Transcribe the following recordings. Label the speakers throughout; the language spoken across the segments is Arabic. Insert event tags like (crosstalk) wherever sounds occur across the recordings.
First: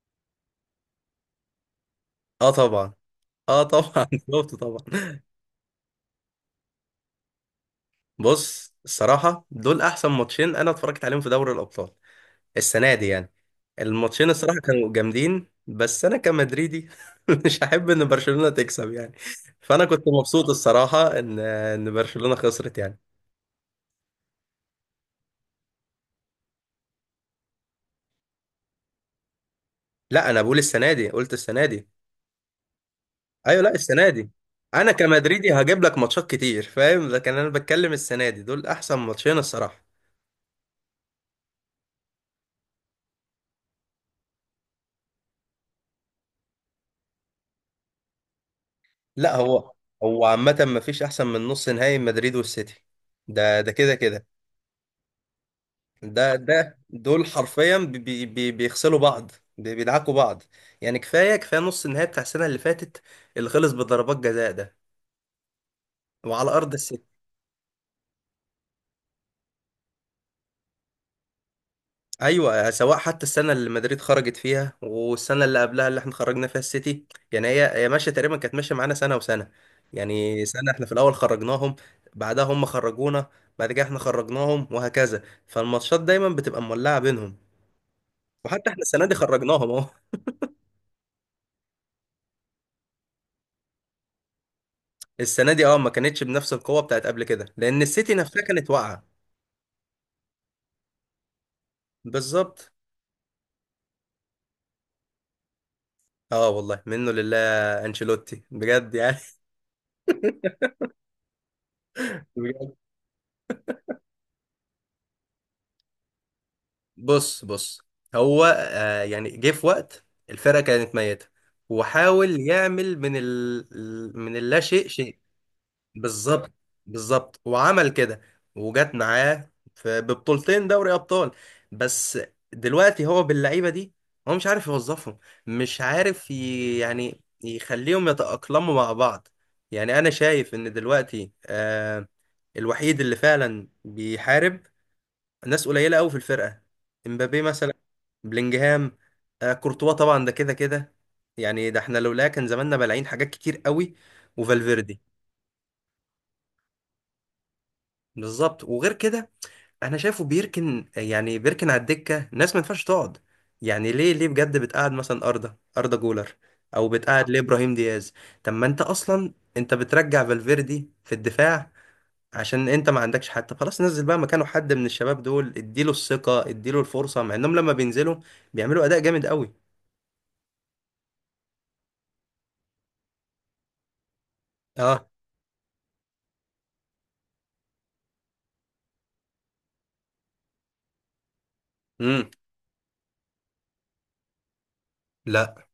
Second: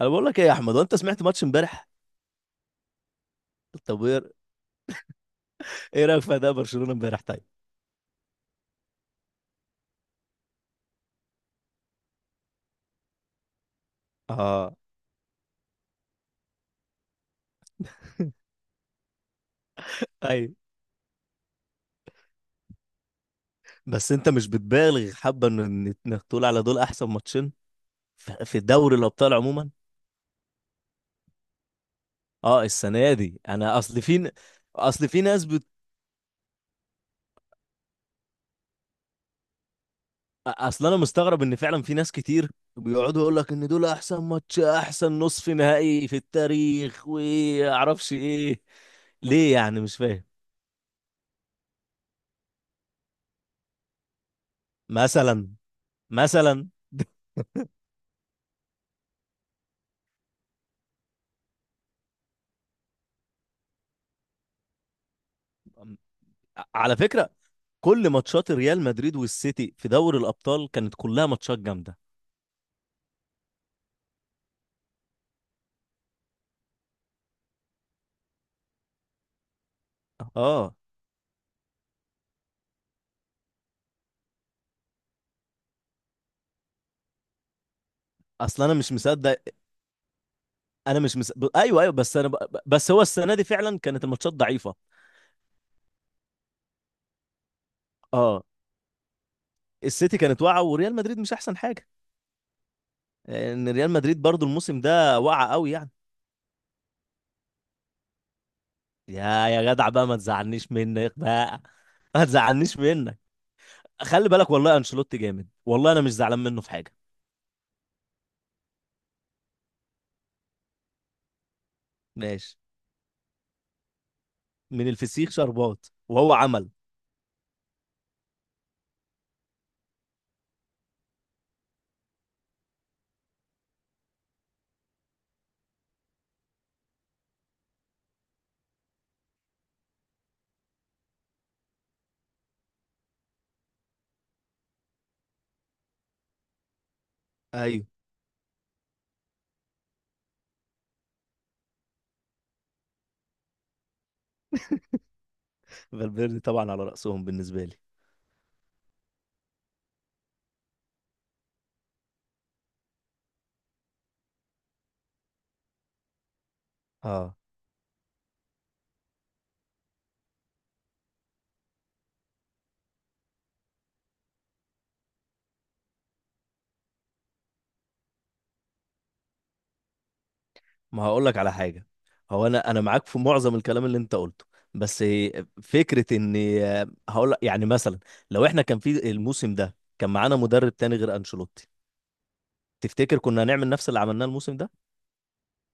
Speaker 1: انا بقول لك ايه يا احمد، وانت سمعت ماتش امبارح؟
Speaker 2: اه طبعا. اه طبعا
Speaker 1: طب
Speaker 2: (laughs)
Speaker 1: ايه،
Speaker 2: بالظبط طبعا.
Speaker 1: إيه رايك في اداء برشلونه امبارح؟ طيب.
Speaker 2: بص الصراحه دول احسن ماتشين انا اتفرجت عليهم في دوري الابطال السنه دي يعني. الماتشين الصراحه
Speaker 1: اه.
Speaker 2: كانوا جامدين، بس انا كمدريدي (laughs) مش هحب ان برشلونه تكسب يعني. فانا كنت
Speaker 1: اي،
Speaker 2: مبسوط الصراحه ان برشلونه خسرت يعني.
Speaker 1: بس انت مش بتبالغ حبه ان انك تقول على دول احسن ماتشين في دوري الابطال عموما؟
Speaker 2: لا انا بقول السنه دي، قلت السنه دي.
Speaker 1: اه، السنه دي
Speaker 2: ايوه، لا
Speaker 1: انا اصل
Speaker 2: السنه دي. انا
Speaker 1: اصل
Speaker 2: كمدريدي هجيب لك ماتشات كتير فاهم، لكن انا بتكلم السنه دي دول احسن ماتشين الصراحه.
Speaker 1: اصل انا مستغرب ان فعلا في ناس كتير بيقعدوا يقول لك ان دول احسن ماتش، احسن نصف نهائي في التاريخ، واعرفش ايه.
Speaker 2: لا
Speaker 1: ليه
Speaker 2: هو،
Speaker 1: يعني؟ مش
Speaker 2: هو
Speaker 1: فاهم.
Speaker 2: عامة ما فيش أحسن من نص نهائي مدريد والسيتي. ده كده كده.
Speaker 1: مثلا.
Speaker 2: ده
Speaker 1: مثلا
Speaker 2: ده دول
Speaker 1: (laughs)
Speaker 2: حرفيا بيغسلوا بعض. بيدعكوا بعض. يعني كفاية كفاية نص النهائي بتاع السنة اللي فاتت، اللي خلص بضربات جزاء ده، وعلى أرض
Speaker 1: على
Speaker 2: السيتي.
Speaker 1: فكرة، كل ماتشات ريال مدريد والسيتي في دوري الابطال كانت كلها ماتشات جامده.
Speaker 2: ايوه سواء حتى السنه اللي مدريد خرجت فيها والسنه اللي قبلها اللي احنا خرجنا فيها السيتي. يعني هي ماشيه، تقريبا كانت ماشيه معانا سنه وسنه. يعني سنه
Speaker 1: اه،
Speaker 2: احنا في الاول خرجناهم، بعدها هم خرجونا، بعد كده احنا خرجناهم، وهكذا. فالماتشات دايما بتبقى مولعه بينهم.
Speaker 1: اصل
Speaker 2: وحتى
Speaker 1: انا
Speaker 2: احنا
Speaker 1: مش
Speaker 2: السنه دي
Speaker 1: مصدق،
Speaker 2: خرجناهم اهو.
Speaker 1: انا مش مصدق ايوه ايوه، بس انا بس هو السنه دي فعلا كانت الماتشات ضعيفه.
Speaker 2: (laughs) السنه دي ما كانتش بنفس القوه بتاعت قبل كده، لان السيتي نفسها
Speaker 1: اه،
Speaker 2: كانت واقعه.
Speaker 1: السيتي كانت واقعه وريال مدريد مش احسن حاجه.
Speaker 2: بالظبط.
Speaker 1: ان ريال مدريد برضو الموسم ده واقعه قوي يعني.
Speaker 2: اه والله منه لله. انشيلوتي بجد يعني.
Speaker 1: يا جدع بقى، ما تزعلنيش منك بقى (laughs) ما
Speaker 2: (laughs)
Speaker 1: تزعلنيش منك. خلي بالك، والله انشيلوتي جامد، والله انا مش زعلان منه في حاجه.
Speaker 2: بص بص. هو يعني جه في وقت الفرقة كانت ميتة، وحاول
Speaker 1: ماشي.
Speaker 2: يعمل من من اللا شيء
Speaker 1: من
Speaker 2: شيء.
Speaker 1: الفسيخ شربات وهو
Speaker 2: بالظبط.
Speaker 1: عمل.
Speaker 2: بالظبط وعمل كده. وجت معاه ببطولتين دوري أبطال بس. دلوقتي هو باللعيبة دي هو مش عارف يوظفهم، مش عارف يعني يخليهم يتأقلموا مع بعض. يعني أنا شايف إن دلوقتي الوحيد اللي فعلا بيحارب ناس قليله قوي في الفرقه. امبابي مثلا،
Speaker 1: ايوه،
Speaker 2: بلينجهام، آه كورتوا طبعا ده كده كده. يعني ده احنا لولا كان زماننا بلاعين حاجات كتير قوي. وفالفيردي.
Speaker 1: فالفيردي طبعا على راسهم بالنسبه لي.
Speaker 2: بالظبط. وغير كده انا شايفه بيركن، يعني بيركن على الدكه ناس ما ينفعش تقعد. يعني ليه ليه بجد بتقعد مثلا اردا جولر؟ او بتقعد
Speaker 1: اه،
Speaker 2: ليه ابراهيم دياز؟ طب ما انت اصلا انت بترجع فالفيردي في الدفاع عشان انت ما عندكش حد. طب خلاص نزل بقى مكانه حد من الشباب دول، اديله الثقة اديله الفرصة، مع انهم لما بينزلوا بيعملوا اداء جامد قوي.
Speaker 1: ما هقول لك على حاجة. هو انا معاك في معظم الكلام اللي انت قلته، بس
Speaker 2: اه.
Speaker 1: فكرة ان، هقول لك يعني مثلا، لو احنا كان في الموسم ده كان معانا مدرب تاني غير انشيلوتي،
Speaker 2: امم.
Speaker 1: تفتكر كنا هنعمل نفس اللي عملناه الموسم ده،
Speaker 2: لا.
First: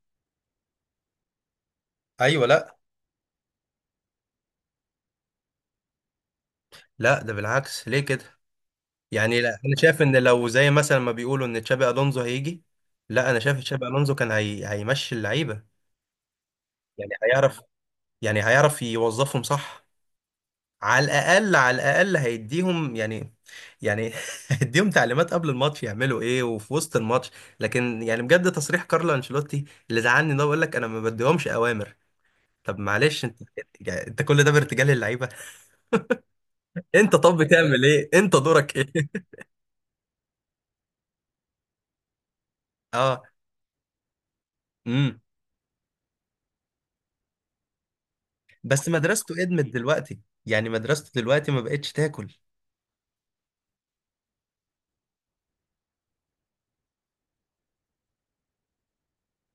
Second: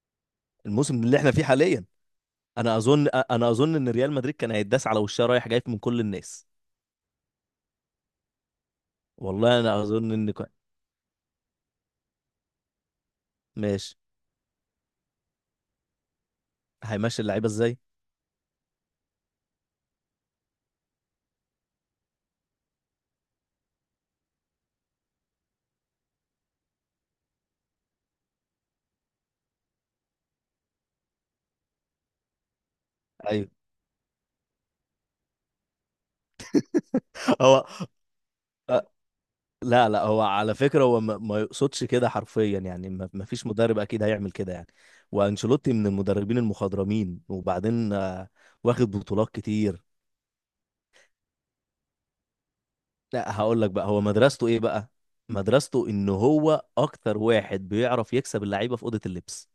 Speaker 1: الموسم اللي احنا فيه حاليا؟
Speaker 2: ايوه لا.
Speaker 1: انا اظن ان ريال مدريد كان هيتداس على وشها رايح جاي من كل الناس.
Speaker 2: لا ده بالعكس، ليه كده؟ يعني لا
Speaker 1: والله
Speaker 2: انا
Speaker 1: انا
Speaker 2: شايف
Speaker 1: اظن
Speaker 2: ان
Speaker 1: ان
Speaker 2: لو زي مثلا ما بيقولوا ان تشابي الونزو هيجي. لا انا شايف تشابي
Speaker 1: ماشي.
Speaker 2: الونزو كان هيمشي اللعيبة. يعني
Speaker 1: هيمشي اللعيبة
Speaker 2: هيعرف،
Speaker 1: ازاي؟
Speaker 2: يعني هيعرف يوظفهم صح. على الاقل على الاقل هيديهم يعني، يعني (laughs) هيديهم تعليمات قبل الماتش يعملوا ايه وفي وسط الماتش. لكن يعني بجد تصريح كارلو انشيلوتي اللي زعلني ده بيقول لك انا ما بديهمش اوامر. طب معلش انت
Speaker 1: ايوه
Speaker 2: (laughs) يعني انت كل ده بارتجال للعيبه؟ (laughs) انت طب
Speaker 1: (laughs) هو
Speaker 2: بتعمل ايه، انت دورك ايه؟
Speaker 1: لا لا، هو على فكرة هو ما يقصدش كده حرفيا يعني،
Speaker 2: (laughs)
Speaker 1: ما
Speaker 2: اه.
Speaker 1: ما فيش مدرب أكيد هيعمل كده يعني.
Speaker 2: امم.
Speaker 1: وأنشيلوتي من المدربين المخضرمين، وبعدين آه،
Speaker 2: بس
Speaker 1: واخد بطولات
Speaker 2: مدرسته ادمت
Speaker 1: كتير.
Speaker 2: دلوقتي. يعني مدرسته دلوقتي ما بقتش تاكل.
Speaker 1: لا هقول لك بقى هو مدرسته إيه بقى؟ مدرسته إن هو أكتر واحد بيعرف يكسب اللعيبة في أوضة اللبس،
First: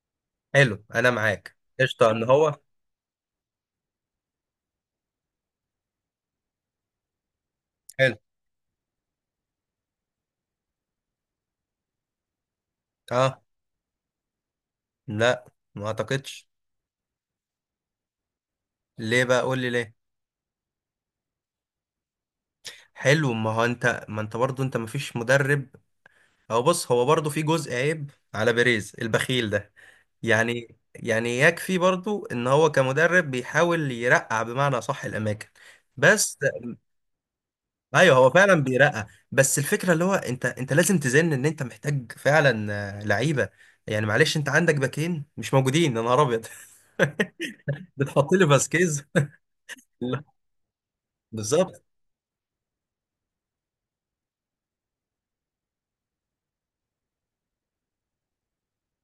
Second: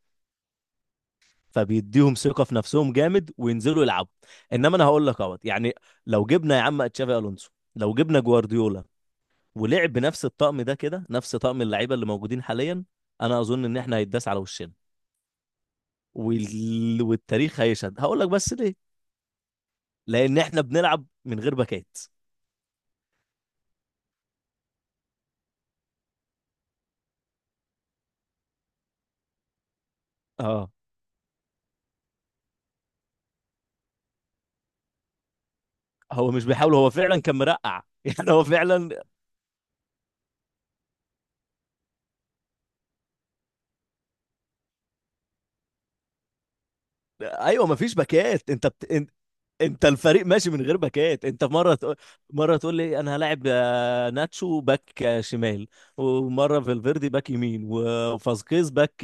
Speaker 2: حلو. انا معاك قشطه
Speaker 1: فبيديهم
Speaker 2: ان
Speaker 1: ثقة في
Speaker 2: هو.
Speaker 1: نفسهم جامد وينزلوا يلعبوا. إنما أنا هقول لك أهوت يعني، لو جبنا يا عم تشافي ألونسو، لو
Speaker 2: حلو.
Speaker 1: جبنا جوارديولا ولعب بنفس الطقم ده كده، نفس طقم اللعيبة اللي موجودين حاليا، أنا
Speaker 2: اه.
Speaker 1: أظن إن إحنا هيتداس على وشنا.
Speaker 2: لا ما اعتقدش.
Speaker 1: والتاريخ هيشهد. هقول لك بس ليه؟
Speaker 2: ليه بقى قول لي ليه؟
Speaker 1: لان احنا بنلعب من غير باكات.
Speaker 2: حلو. ما هو انت، ما انت برضه انت مفيش مدرب. او بص هو برضه في جزء عيب على بيريز البخيل ده.
Speaker 1: اه،
Speaker 2: يعني يعني يكفي برضه ان هو كمدرب بيحاول يرقع بمعنى صح الاماكن،
Speaker 1: هو
Speaker 2: بس.
Speaker 1: مش بيحاول، هو فعلا كان مرقع (laughs)
Speaker 2: ايوه هو
Speaker 1: يعني هو
Speaker 2: فعلا
Speaker 1: فعلا.
Speaker 2: بيرقع، بس الفكره اللي هو انت لازم تزن ان انت محتاج فعلا آه، لعيبه. يعني معلش انت عندك باكين مش موجودين، يا نهار ابيض. (laughs)
Speaker 1: ايوه مفيش
Speaker 2: بتحط لي
Speaker 1: باكات، انت
Speaker 2: فاسكيز.
Speaker 1: انت، انت الفريق
Speaker 2: (laughs)
Speaker 1: ماشي من غير باكات، انت مره
Speaker 2: بالظبط.
Speaker 1: تقول، مره تقول لي انا هلاعب آه، ناتشو باك آه، شمال، ومره فالفيردي باك يمين وفاسكيز باك.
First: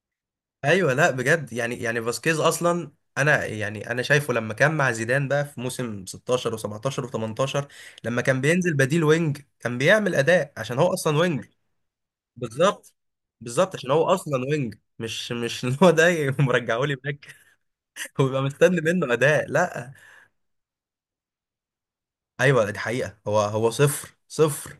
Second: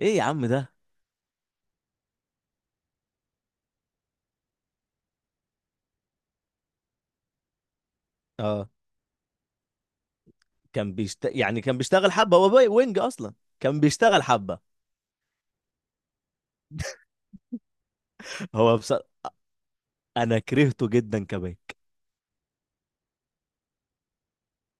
Speaker 1: ايه يا عم ده.
Speaker 2: ايوه لا بجد يعني، يعني فاسكيز اصلا، انا يعني انا شايفه لما كان مع زيدان بقى في موسم 16 و17 و18 لما كان
Speaker 1: اه،
Speaker 2: بينزل بديل وينج كان بيعمل اداء عشان هو
Speaker 1: كان
Speaker 2: اصلا وينج.
Speaker 1: يعني كان بيشتغل حبه هو
Speaker 2: بالظبط.
Speaker 1: وينج اصلا.
Speaker 2: بالظبط
Speaker 1: كان
Speaker 2: عشان هو
Speaker 1: بيشتغل
Speaker 2: اصلا
Speaker 1: حبه
Speaker 2: وينج، مش ان هو ده (laughs) مرجعه لي باك. (laughs) ويبقى
Speaker 1: هو.
Speaker 2: مستني منه اداء؟ لا.
Speaker 1: انا كرهته جدا كباك.
Speaker 2: ايوه دي حقيقه هو هو صفر صفر.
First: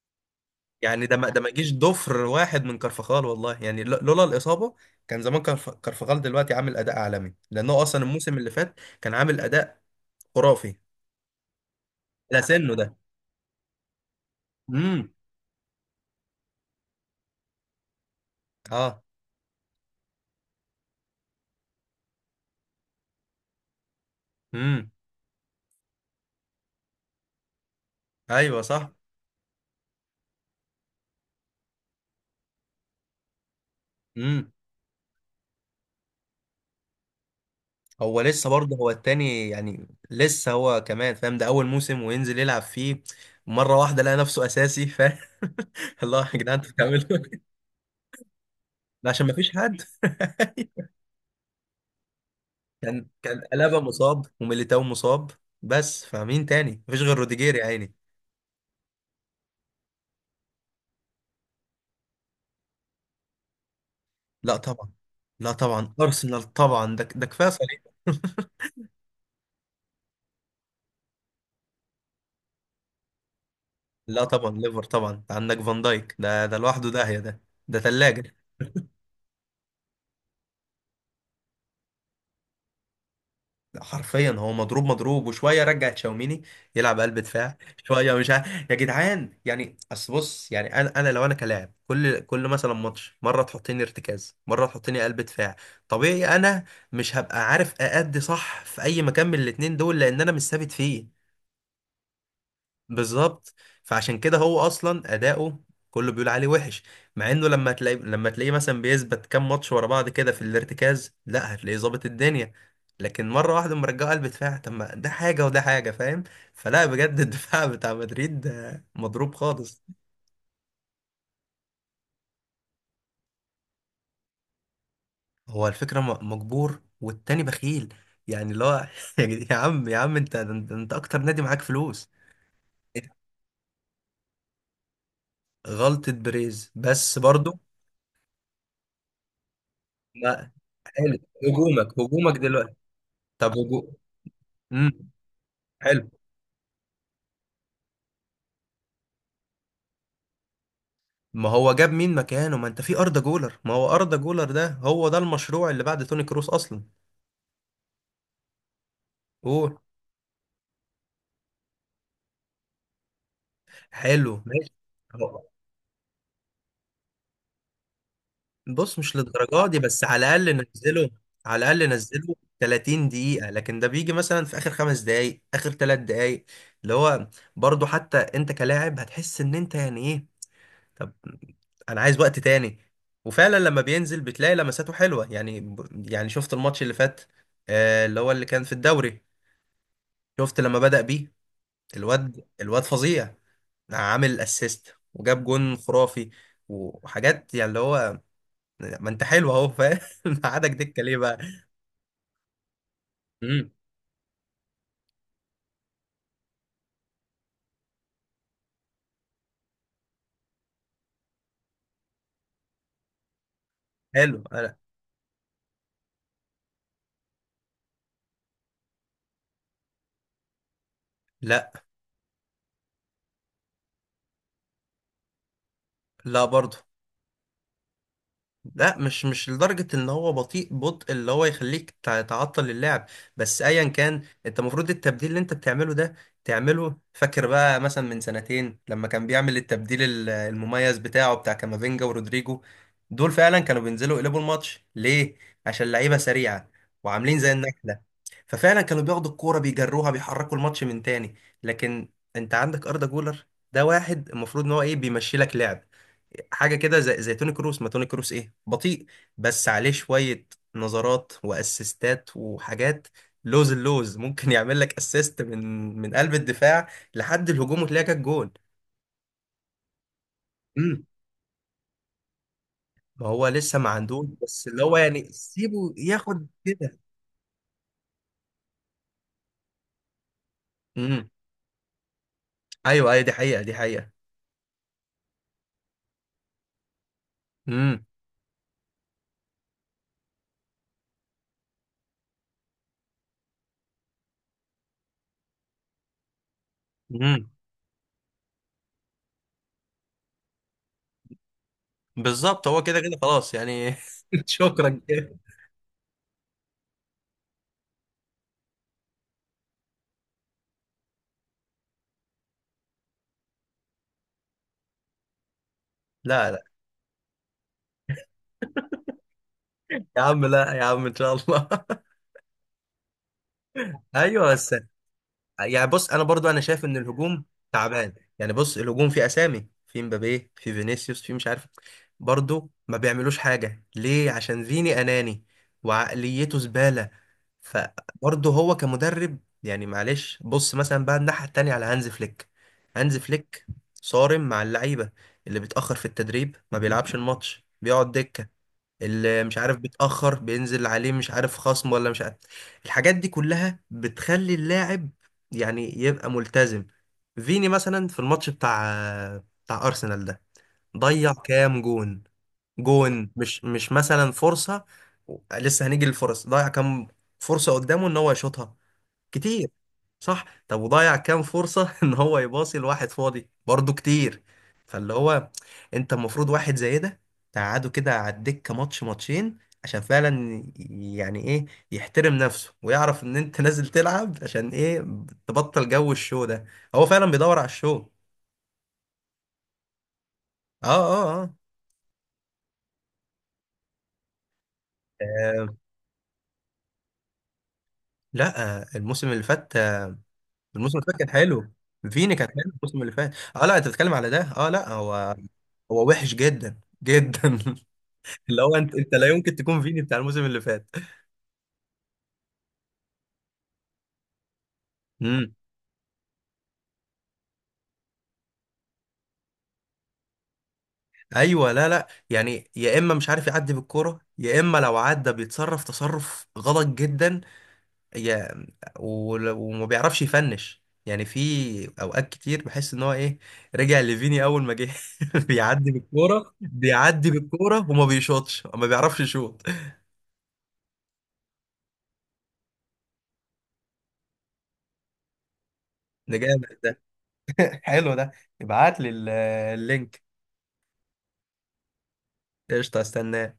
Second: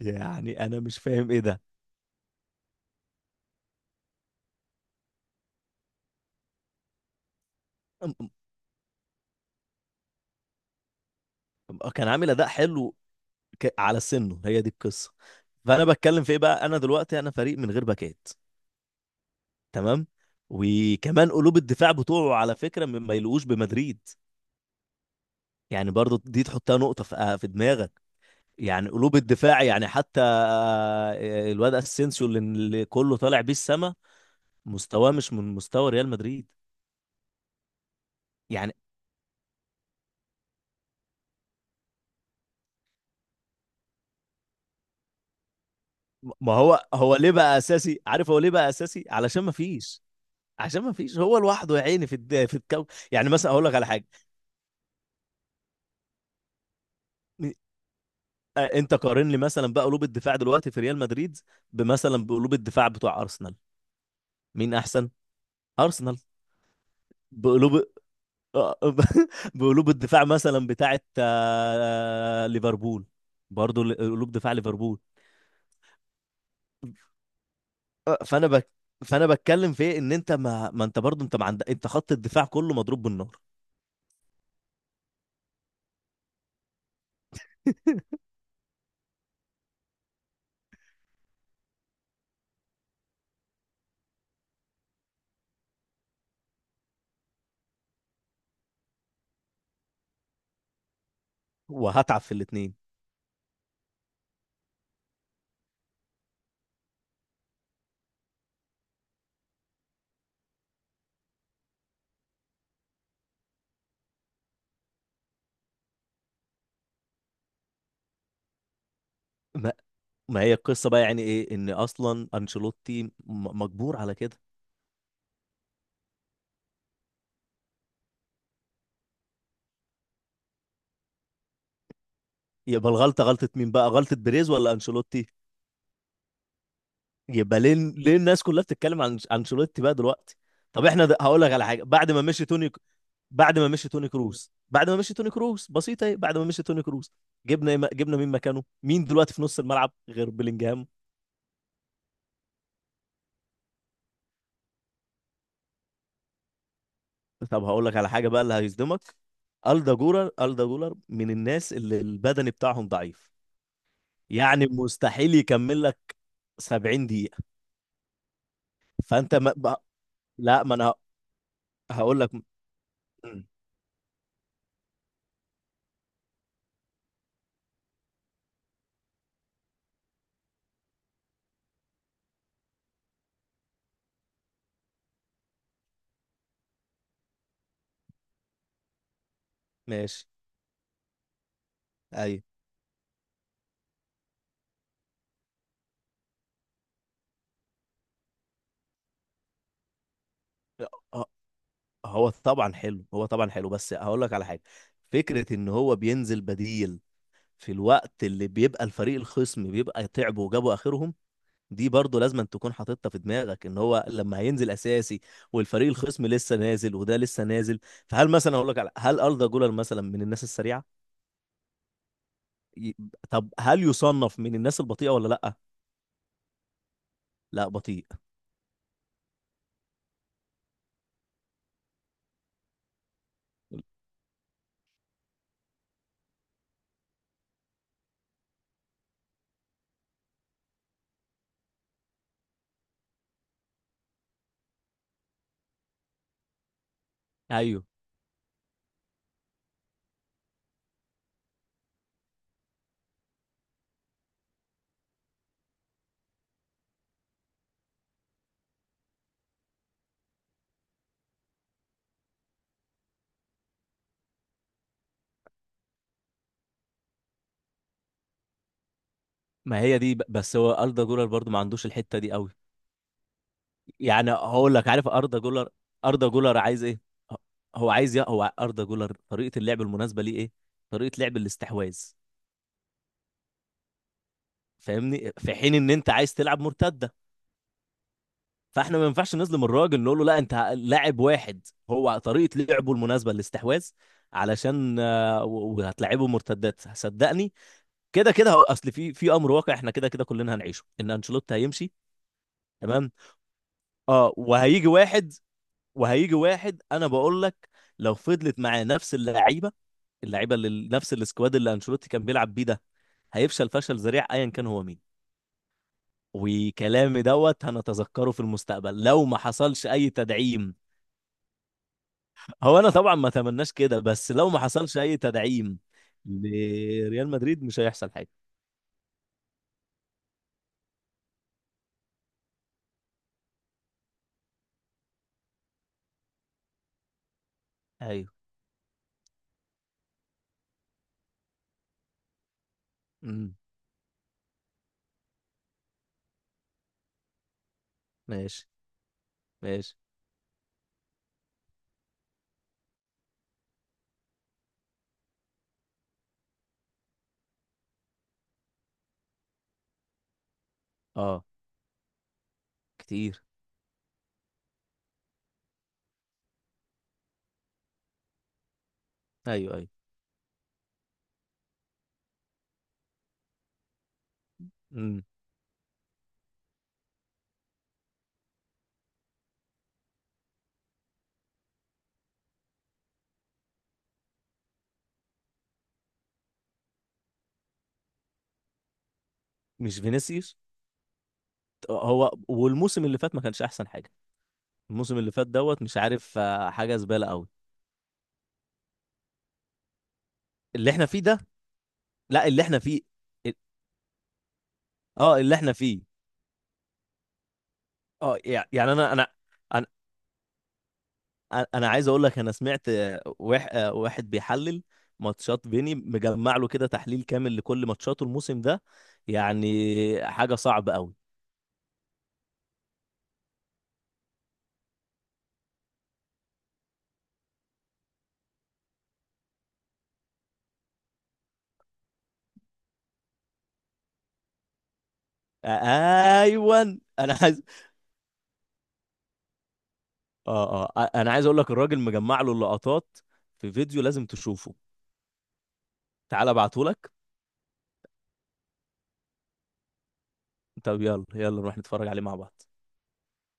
Speaker 1: يعني انا مش
Speaker 2: يعني ده ما
Speaker 1: فاهم
Speaker 2: ده
Speaker 1: ايه
Speaker 2: ما
Speaker 1: ده.
Speaker 2: جيش ضفر واحد من كارفخال، والله يعني لولا الاصابه كان زمان كارفخال دلوقتي عامل اداء عالمي، لانه اصلا
Speaker 1: أم- أم-
Speaker 2: الموسم اللي فات كان عامل اداء خرافي.
Speaker 1: آه، كان عامل
Speaker 2: ده
Speaker 1: اداء
Speaker 2: سنه ده.
Speaker 1: حلو. على سنه هي دي
Speaker 2: امم.
Speaker 1: القصه. فانا بتكلم في ايه بقى؟ انا دلوقتي انا فريق من غير باكات.
Speaker 2: اه.
Speaker 1: تمام. وكمان قلوب الدفاع بتوعه على فكره ما يلقوش بمدريد.
Speaker 2: امم.
Speaker 1: يعني برضو دي تحطها نقطه في آه، في دماغك.
Speaker 2: ايوه
Speaker 1: يعني
Speaker 2: صح.
Speaker 1: قلوب الدفاع، يعني حتى آه، الواد اسينسيو اللي كله طالع بيه السما،
Speaker 2: امم.
Speaker 1: مستواه مش من مستوى ريال مدريد.
Speaker 2: هو لسه
Speaker 1: يعني
Speaker 2: برضه هو التاني يعني، لسه هو كمان فاهم ده اول موسم وينزل يلعب فيه. مره واحده لقى نفسه اساسي فاهم. (laughs) الله يا
Speaker 1: ما
Speaker 2: جدعان انتوا
Speaker 1: هو
Speaker 2: بتعملوا
Speaker 1: هو ليه
Speaker 2: إيه؟
Speaker 1: بقى اساسي؟ عارف هو ليه بقى اساسي؟
Speaker 2: ده عشان ما
Speaker 1: علشان
Speaker 2: فيش
Speaker 1: ما
Speaker 2: حد.
Speaker 1: فيش. عشان
Speaker 2: (laughs)
Speaker 1: ما فيش، هو لوحده يا عيني في في الكوكب.
Speaker 2: كان
Speaker 1: يعني مثلا اقول لك
Speaker 2: قلابه
Speaker 1: على حاجه،
Speaker 2: مصاب وميليتاو مصاب، بس فمين تاني؟ مفيش غير روديجير يا عيني.
Speaker 1: آه، انت قارن لي مثلا بقى قلوب الدفاع دلوقتي في ريال مدريد بمثلا بقلوب الدفاع بتوع ارسنال،
Speaker 2: لا
Speaker 1: مين
Speaker 2: طبعا.
Speaker 1: احسن؟
Speaker 2: لا طبعا،
Speaker 1: ارسنال
Speaker 2: ارسنال طبعا، ده ده كفايه
Speaker 1: بقلوب
Speaker 2: صليبه. (laughs)
Speaker 1: آه، (laughs) بقلوب الدفاع مثلا بتاعت آه، ليفربول، برضو
Speaker 2: لا
Speaker 1: قلوب
Speaker 2: طبعا
Speaker 1: دفاع
Speaker 2: ليفر
Speaker 1: ليفربول.
Speaker 2: طبعا، عندك فان دايك ده ده لوحده داهيه ده، ده
Speaker 1: آه،
Speaker 2: ثلاجه.
Speaker 1: فانا بتكلم في إيه؟ ان انت ما انت برضو انت ما عندك انت، خط الدفاع كله مضروب بالنار.
Speaker 2: حرفيا هو مضروب، مضروب. وشويه رجع تشاوميني يلعب قلب دفاع، شويه مش عارف. يا جدعان يعني، اصل بص يعني انا لو انا كلاعب كل مثلا ماتش مره تحطني ارتكاز مره تحطني قلب دفاع، طبيعي انا مش هبقى عارف اادي صح في اي مكان من الاتنين دول، لان انا مش ثابت فيه.
Speaker 1: وهتعب في الاثنين.
Speaker 2: بالظبط. فعشان كده هو اصلا اداؤه كله بيقول عليه وحش، مع انه لما تلاقيه مثلا بيثبت كام ماتش ورا بعض كده في الارتكاز لا هتلاقيه ظابط الدنيا. لكن مره واحده مرجعه قلب دفاع، طب ما ده حاجه وده حاجه فاهم. فلا بجد الدفاع (laughs) بتاع مدريد ده مضروب
Speaker 1: ما...
Speaker 2: خالص.
Speaker 1: ما هي القصه بقى، يعني ايه ان اصلا انشيلوتي مجبور على كده.
Speaker 2: هو الفكره مجبور والتاني بخيل. يعني لا (laughs) يا عم، يا عم انت أنت اكتر نادي معاك فلوس.
Speaker 1: يبقى الغلطه غلطه مين بقى؟ غلطه بيريز ولا انشيلوتي؟
Speaker 2: غلطه بريز بس برضو.
Speaker 1: يبقى ليه الناس كلها بتتكلم عن انشيلوتي بقى دلوقتي؟
Speaker 2: لا.
Speaker 1: طب احنا
Speaker 2: حلو.
Speaker 1: هقول لك على حاجه.
Speaker 2: هجومك
Speaker 1: بعد ما
Speaker 2: هجومك
Speaker 1: مشي توني،
Speaker 2: دلوقتي. طب
Speaker 1: بعد ما مشي
Speaker 2: هجو-
Speaker 1: توني كروز، بعد ما
Speaker 2: امم.
Speaker 1: مشي توني كروز بسيطه،
Speaker 2: حلو.
Speaker 1: اهي بعد ما مشي توني كروز جبنا جبنا مين مكانه؟ مين دلوقتي في نص الملعب غير بيلينجهام؟
Speaker 2: ما هو جاب مين مكانه؟ ما انت في اردا جولر، ما هو اردا جولر ده هو ده المشروع اللي بعد توني كروس اصلا.
Speaker 1: طب هقول لك على حاجه بقى اللي هيصدمك،
Speaker 2: اوه.
Speaker 1: الدا جولر، الدا جولر من الناس اللي البدني بتاعهم ضعيف.
Speaker 2: حلو.
Speaker 1: يعني
Speaker 2: ماشي.
Speaker 1: مستحيل
Speaker 2: هو-
Speaker 1: يكمل لك 70 دقيقه.
Speaker 2: بص مش
Speaker 1: فانت ما...
Speaker 2: للدرجه دي،
Speaker 1: بقى-
Speaker 2: بس على الاقل
Speaker 1: لا ما انا
Speaker 2: نزله. على الاقل
Speaker 1: هقول لك.
Speaker 2: نزله 30 دقيقه، لكن ده بيجي مثلا في اخر 5 دقائق اخر 3 دقائق اللي هو، برضو حتى انت كلاعب هتحس ان انت يعني ايه. طب انا عايز وقت تاني. وفعلا لما بينزل بتلاقي لمساته حلوه يعني، يعني شفت الماتش اللي فات آه، اللي هو اللي كان في الدوري،
Speaker 1: ماشي.
Speaker 2: شفت لما بدأ بيه؟
Speaker 1: ايوه.
Speaker 2: الواد فظيع. عامل اسيست وجاب جون خرافي وحاجات، يعني اللي هو، ما انت حلو اهو فاهم. (laughs) ما عادك دكه ليه
Speaker 1: ه-
Speaker 2: بقى؟
Speaker 1: هو طبعا حلو، هو طبعا حلو،
Speaker 2: امم.
Speaker 1: بس هقول لك على حاجه. فكره ان هو بينزل بديل في الوقت اللي بيبقى الفريق الخصم بيبقى تعبوا وجابوا اخرهم، دي برضه لازم أن تكون حاططها في دماغك ان هو لما
Speaker 2: حلو.
Speaker 1: هينزل اساسي، والفريق الخصم لسه نازل وده لسه نازل. فهل مثلا اقول لك على، هل أردا جولر مثلا من الناس السريعه؟
Speaker 2: لا.
Speaker 1: ي- طب هل يصنف من الناس البطيئه ولا لا؟
Speaker 2: لا برضه.
Speaker 1: لا بطيء.
Speaker 2: لا مش لدرجة ان هو بطيء بطء اللي هو يخليك تعطل اللعب. بس ايا كان انت المفروض التبديل اللي انت بتعمله ده تعمله. فاكر بقى مثلا من سنتين لما كان بيعمل التبديل المميز بتاعه بتاع كامافينجا ورودريجو؟ دول فعلا كانوا بينزلوا يقلبوا الماتش. ليه؟ عشان لعيبة سريعة وعاملين زي
Speaker 1: ايوه،
Speaker 2: النحلة. ففعلا كانوا بياخدوا الكورة بيجروها بيحركوا الماتش من تاني. لكن انت عندك أردا جولر، ده واحد المفروض ان هو ايه، بيمشي لك لعب. حاجه كده زي زي توني كروس. ما توني كروس ايه، بطيء، بس عليه شويه نظرات واسيستات وحاجات. لوز اللوز ممكن (laughs) يعمل لك اسيست من قلب الدفاع لحد الهجوم، وتلاقي جت جون.
Speaker 1: ما هي دي بس هو أردا
Speaker 2: امم.
Speaker 1: جولر برضه ما عندوش الحته دي قوي.
Speaker 2: ما هو لسه ما عندوش،
Speaker 1: يعني
Speaker 2: بس
Speaker 1: هقول
Speaker 2: اللي
Speaker 1: لك،
Speaker 2: هو
Speaker 1: عارف
Speaker 2: يعني
Speaker 1: اردا جولر،
Speaker 2: سيبه
Speaker 1: اردا
Speaker 2: ياخد
Speaker 1: جولر عايز
Speaker 2: كده.
Speaker 1: ايه؟ هو عايز هو اردا جولر طريقه اللعب المناسبه ليه ايه؟ طريقه
Speaker 2: امم.
Speaker 1: لعب الاستحواذ.
Speaker 2: ايوه ايوه دي حقيقه دي حقيقه.
Speaker 1: فاهمني، في حين ان انت عايز تلعب مرتده،
Speaker 2: امم.
Speaker 1: فاحنا ما ينفعش نظلم الراجل نقول له لا، انت لاعب واحد هو طريقه لعبه المناسبه الاستحواذ. علشان آه، وهتلعبه مرتدات
Speaker 2: امم.
Speaker 1: صدقني. كده كده اصل في امر واقع، احنا كده كده كلنا هنعيشه ان انشيلوتي هيمشي.
Speaker 2: بالظبط. هو كده
Speaker 1: تمام.
Speaker 2: كده خلاص يعني.
Speaker 1: اه
Speaker 2: (laughs)
Speaker 1: وهيجي
Speaker 2: شكرا
Speaker 1: واحد،
Speaker 2: كده.
Speaker 1: وهيجي واحد انا بقول لك، لو فضلت معاه نفس اللعيبه، اللعيبه اللي نفس السكواد اللي انشيلوتي كان بيلعب بيه ده، هيفشل فشل ذريع ايا كان هو مين.
Speaker 2: لا لا
Speaker 1: وكلامي دوت هنتذكره في المستقبل لو ما حصلش
Speaker 2: يا
Speaker 1: اي
Speaker 2: عم، لا
Speaker 1: تدعيم.
Speaker 2: يا عم ان شاء الله.
Speaker 1: هو انا طبعا ما اتمناش كده،
Speaker 2: (laughs)
Speaker 1: بس لو
Speaker 2: ايوه
Speaker 1: ما
Speaker 2: بس
Speaker 1: حصلش اي تدعيم
Speaker 2: يعني بص، انا برضو انا شايف ان
Speaker 1: لريال
Speaker 2: الهجوم
Speaker 1: مدريد مش هيحصل
Speaker 2: تعبان،
Speaker 1: حاجه.
Speaker 2: يعني بص الهجوم فيه اسامي، في مبابي، في فينيسيوس، في مش عارف، برضو ما بيعملوش حاجه. ليه؟ عشان فيني اناني وعقليته زباله.
Speaker 1: ايوه.
Speaker 2: فبرضو هو كمدرب يعني معلش. بص مثلا بقى الناحيه التانيه على هانز فليك. هانز
Speaker 1: امم.
Speaker 2: فليك صارم مع اللعيبه. اللي بيتاخر في التدريب ما بيلعبش الماتش بيقعد دكه.
Speaker 1: ماشي.
Speaker 2: اللي مش عارف
Speaker 1: ماشي.
Speaker 2: بيتأخر بينزل عليه مش عارف خصم ولا مش عارف. الحاجات دي كلها بتخلي اللاعب يعني يبقى ملتزم. فيني مثلا في الماتش بتاع أرسنال ده ضيع
Speaker 1: اه.
Speaker 2: كام جون. جون
Speaker 1: كتير.
Speaker 2: مش مثلا فرصة، لسه هنيجي للفرص. ضيع كام فرصة قدامه ان هو يشوطها، كتير.
Speaker 1: ايوه ايوه.
Speaker 2: صح. طب وضيع كام فرصة (laughs) ان هو يباصي لواحد فاضي برضه كتير. فاللي
Speaker 1: امم.
Speaker 2: هو انت المفروض واحد زي ده تقعده كده على الدكة ماتش ماتشين، عشان فعلا يعني ايه، يحترم نفسه ويعرف ان انت (laughs) نازل تلعب عشان ايه. تبطل جو الشو ده، هو فعلا بيدور على الشو.
Speaker 1: مش فينيسيوس
Speaker 2: اه اه اه.
Speaker 1: هو، والموسم اللي فات ما كانش احسن حاجه، الموسم اللي فات
Speaker 2: آه،
Speaker 1: دوت مش عارف آه، حاجه زباله قوي.
Speaker 2: لا آه، الموسم اللي فات،
Speaker 1: اللي
Speaker 2: الموسم اللي
Speaker 1: احنا
Speaker 2: فات
Speaker 1: فيه
Speaker 2: كان
Speaker 1: ده.
Speaker 2: حلو. فيني
Speaker 1: لا
Speaker 2: كان
Speaker 1: اللي
Speaker 2: حلو
Speaker 1: احنا
Speaker 2: الموسم
Speaker 1: فيه،
Speaker 2: اللي فات.
Speaker 1: ال-
Speaker 2: اه، لا انت بتتكلم على ده. اه لا هو
Speaker 1: اه اللي احنا فيه.
Speaker 2: هو وحش جدا جدا.
Speaker 1: اه
Speaker 2: (laughs) اللي هو
Speaker 1: يعني
Speaker 2: انت
Speaker 1: انا
Speaker 2: لا
Speaker 1: انا
Speaker 2: يمكن تكون فيني بتاع الموسم اللي فات.
Speaker 1: انا انا عايز اقول لك، انا سمعت آه، آه، واحد بيحلل
Speaker 2: امم.
Speaker 1: ماتشات فيني، مجمع له كده تحليل كامل لكل ماتشاته الموسم ده. يعني حاجه صعبه قوي.
Speaker 2: ايوه لا لا يعني، يا اما مش عارف يعدي بالكوره، يا اما لو عدى بيتصرف تصرف غلط جدا. يا وما بيعرفش يفنش. يعني في اوقات كتير بحس ان هو ايه، رجع لفيني اول ما جه. (laughs) بيعدي بالكوره،
Speaker 1: ايوه
Speaker 2: بيعدي
Speaker 1: انا عايز
Speaker 2: بالكوره،
Speaker 1: (laughs)
Speaker 2: وما بيشوطش، ما بيعرفش يشوط.
Speaker 1: اه اه انا عايز اقول لك الراجل مجمع له اللقطات في فيديو لازم تشوفه.
Speaker 2: ده
Speaker 1: تعال
Speaker 2: جامد
Speaker 1: ابعته
Speaker 2: ده.
Speaker 1: لك.
Speaker 2: حلو ده. ابعت لي اللينك.
Speaker 1: طب يلا يلا نروح نتفرج عليه مع بعض.
Speaker 2: قشطه استناه.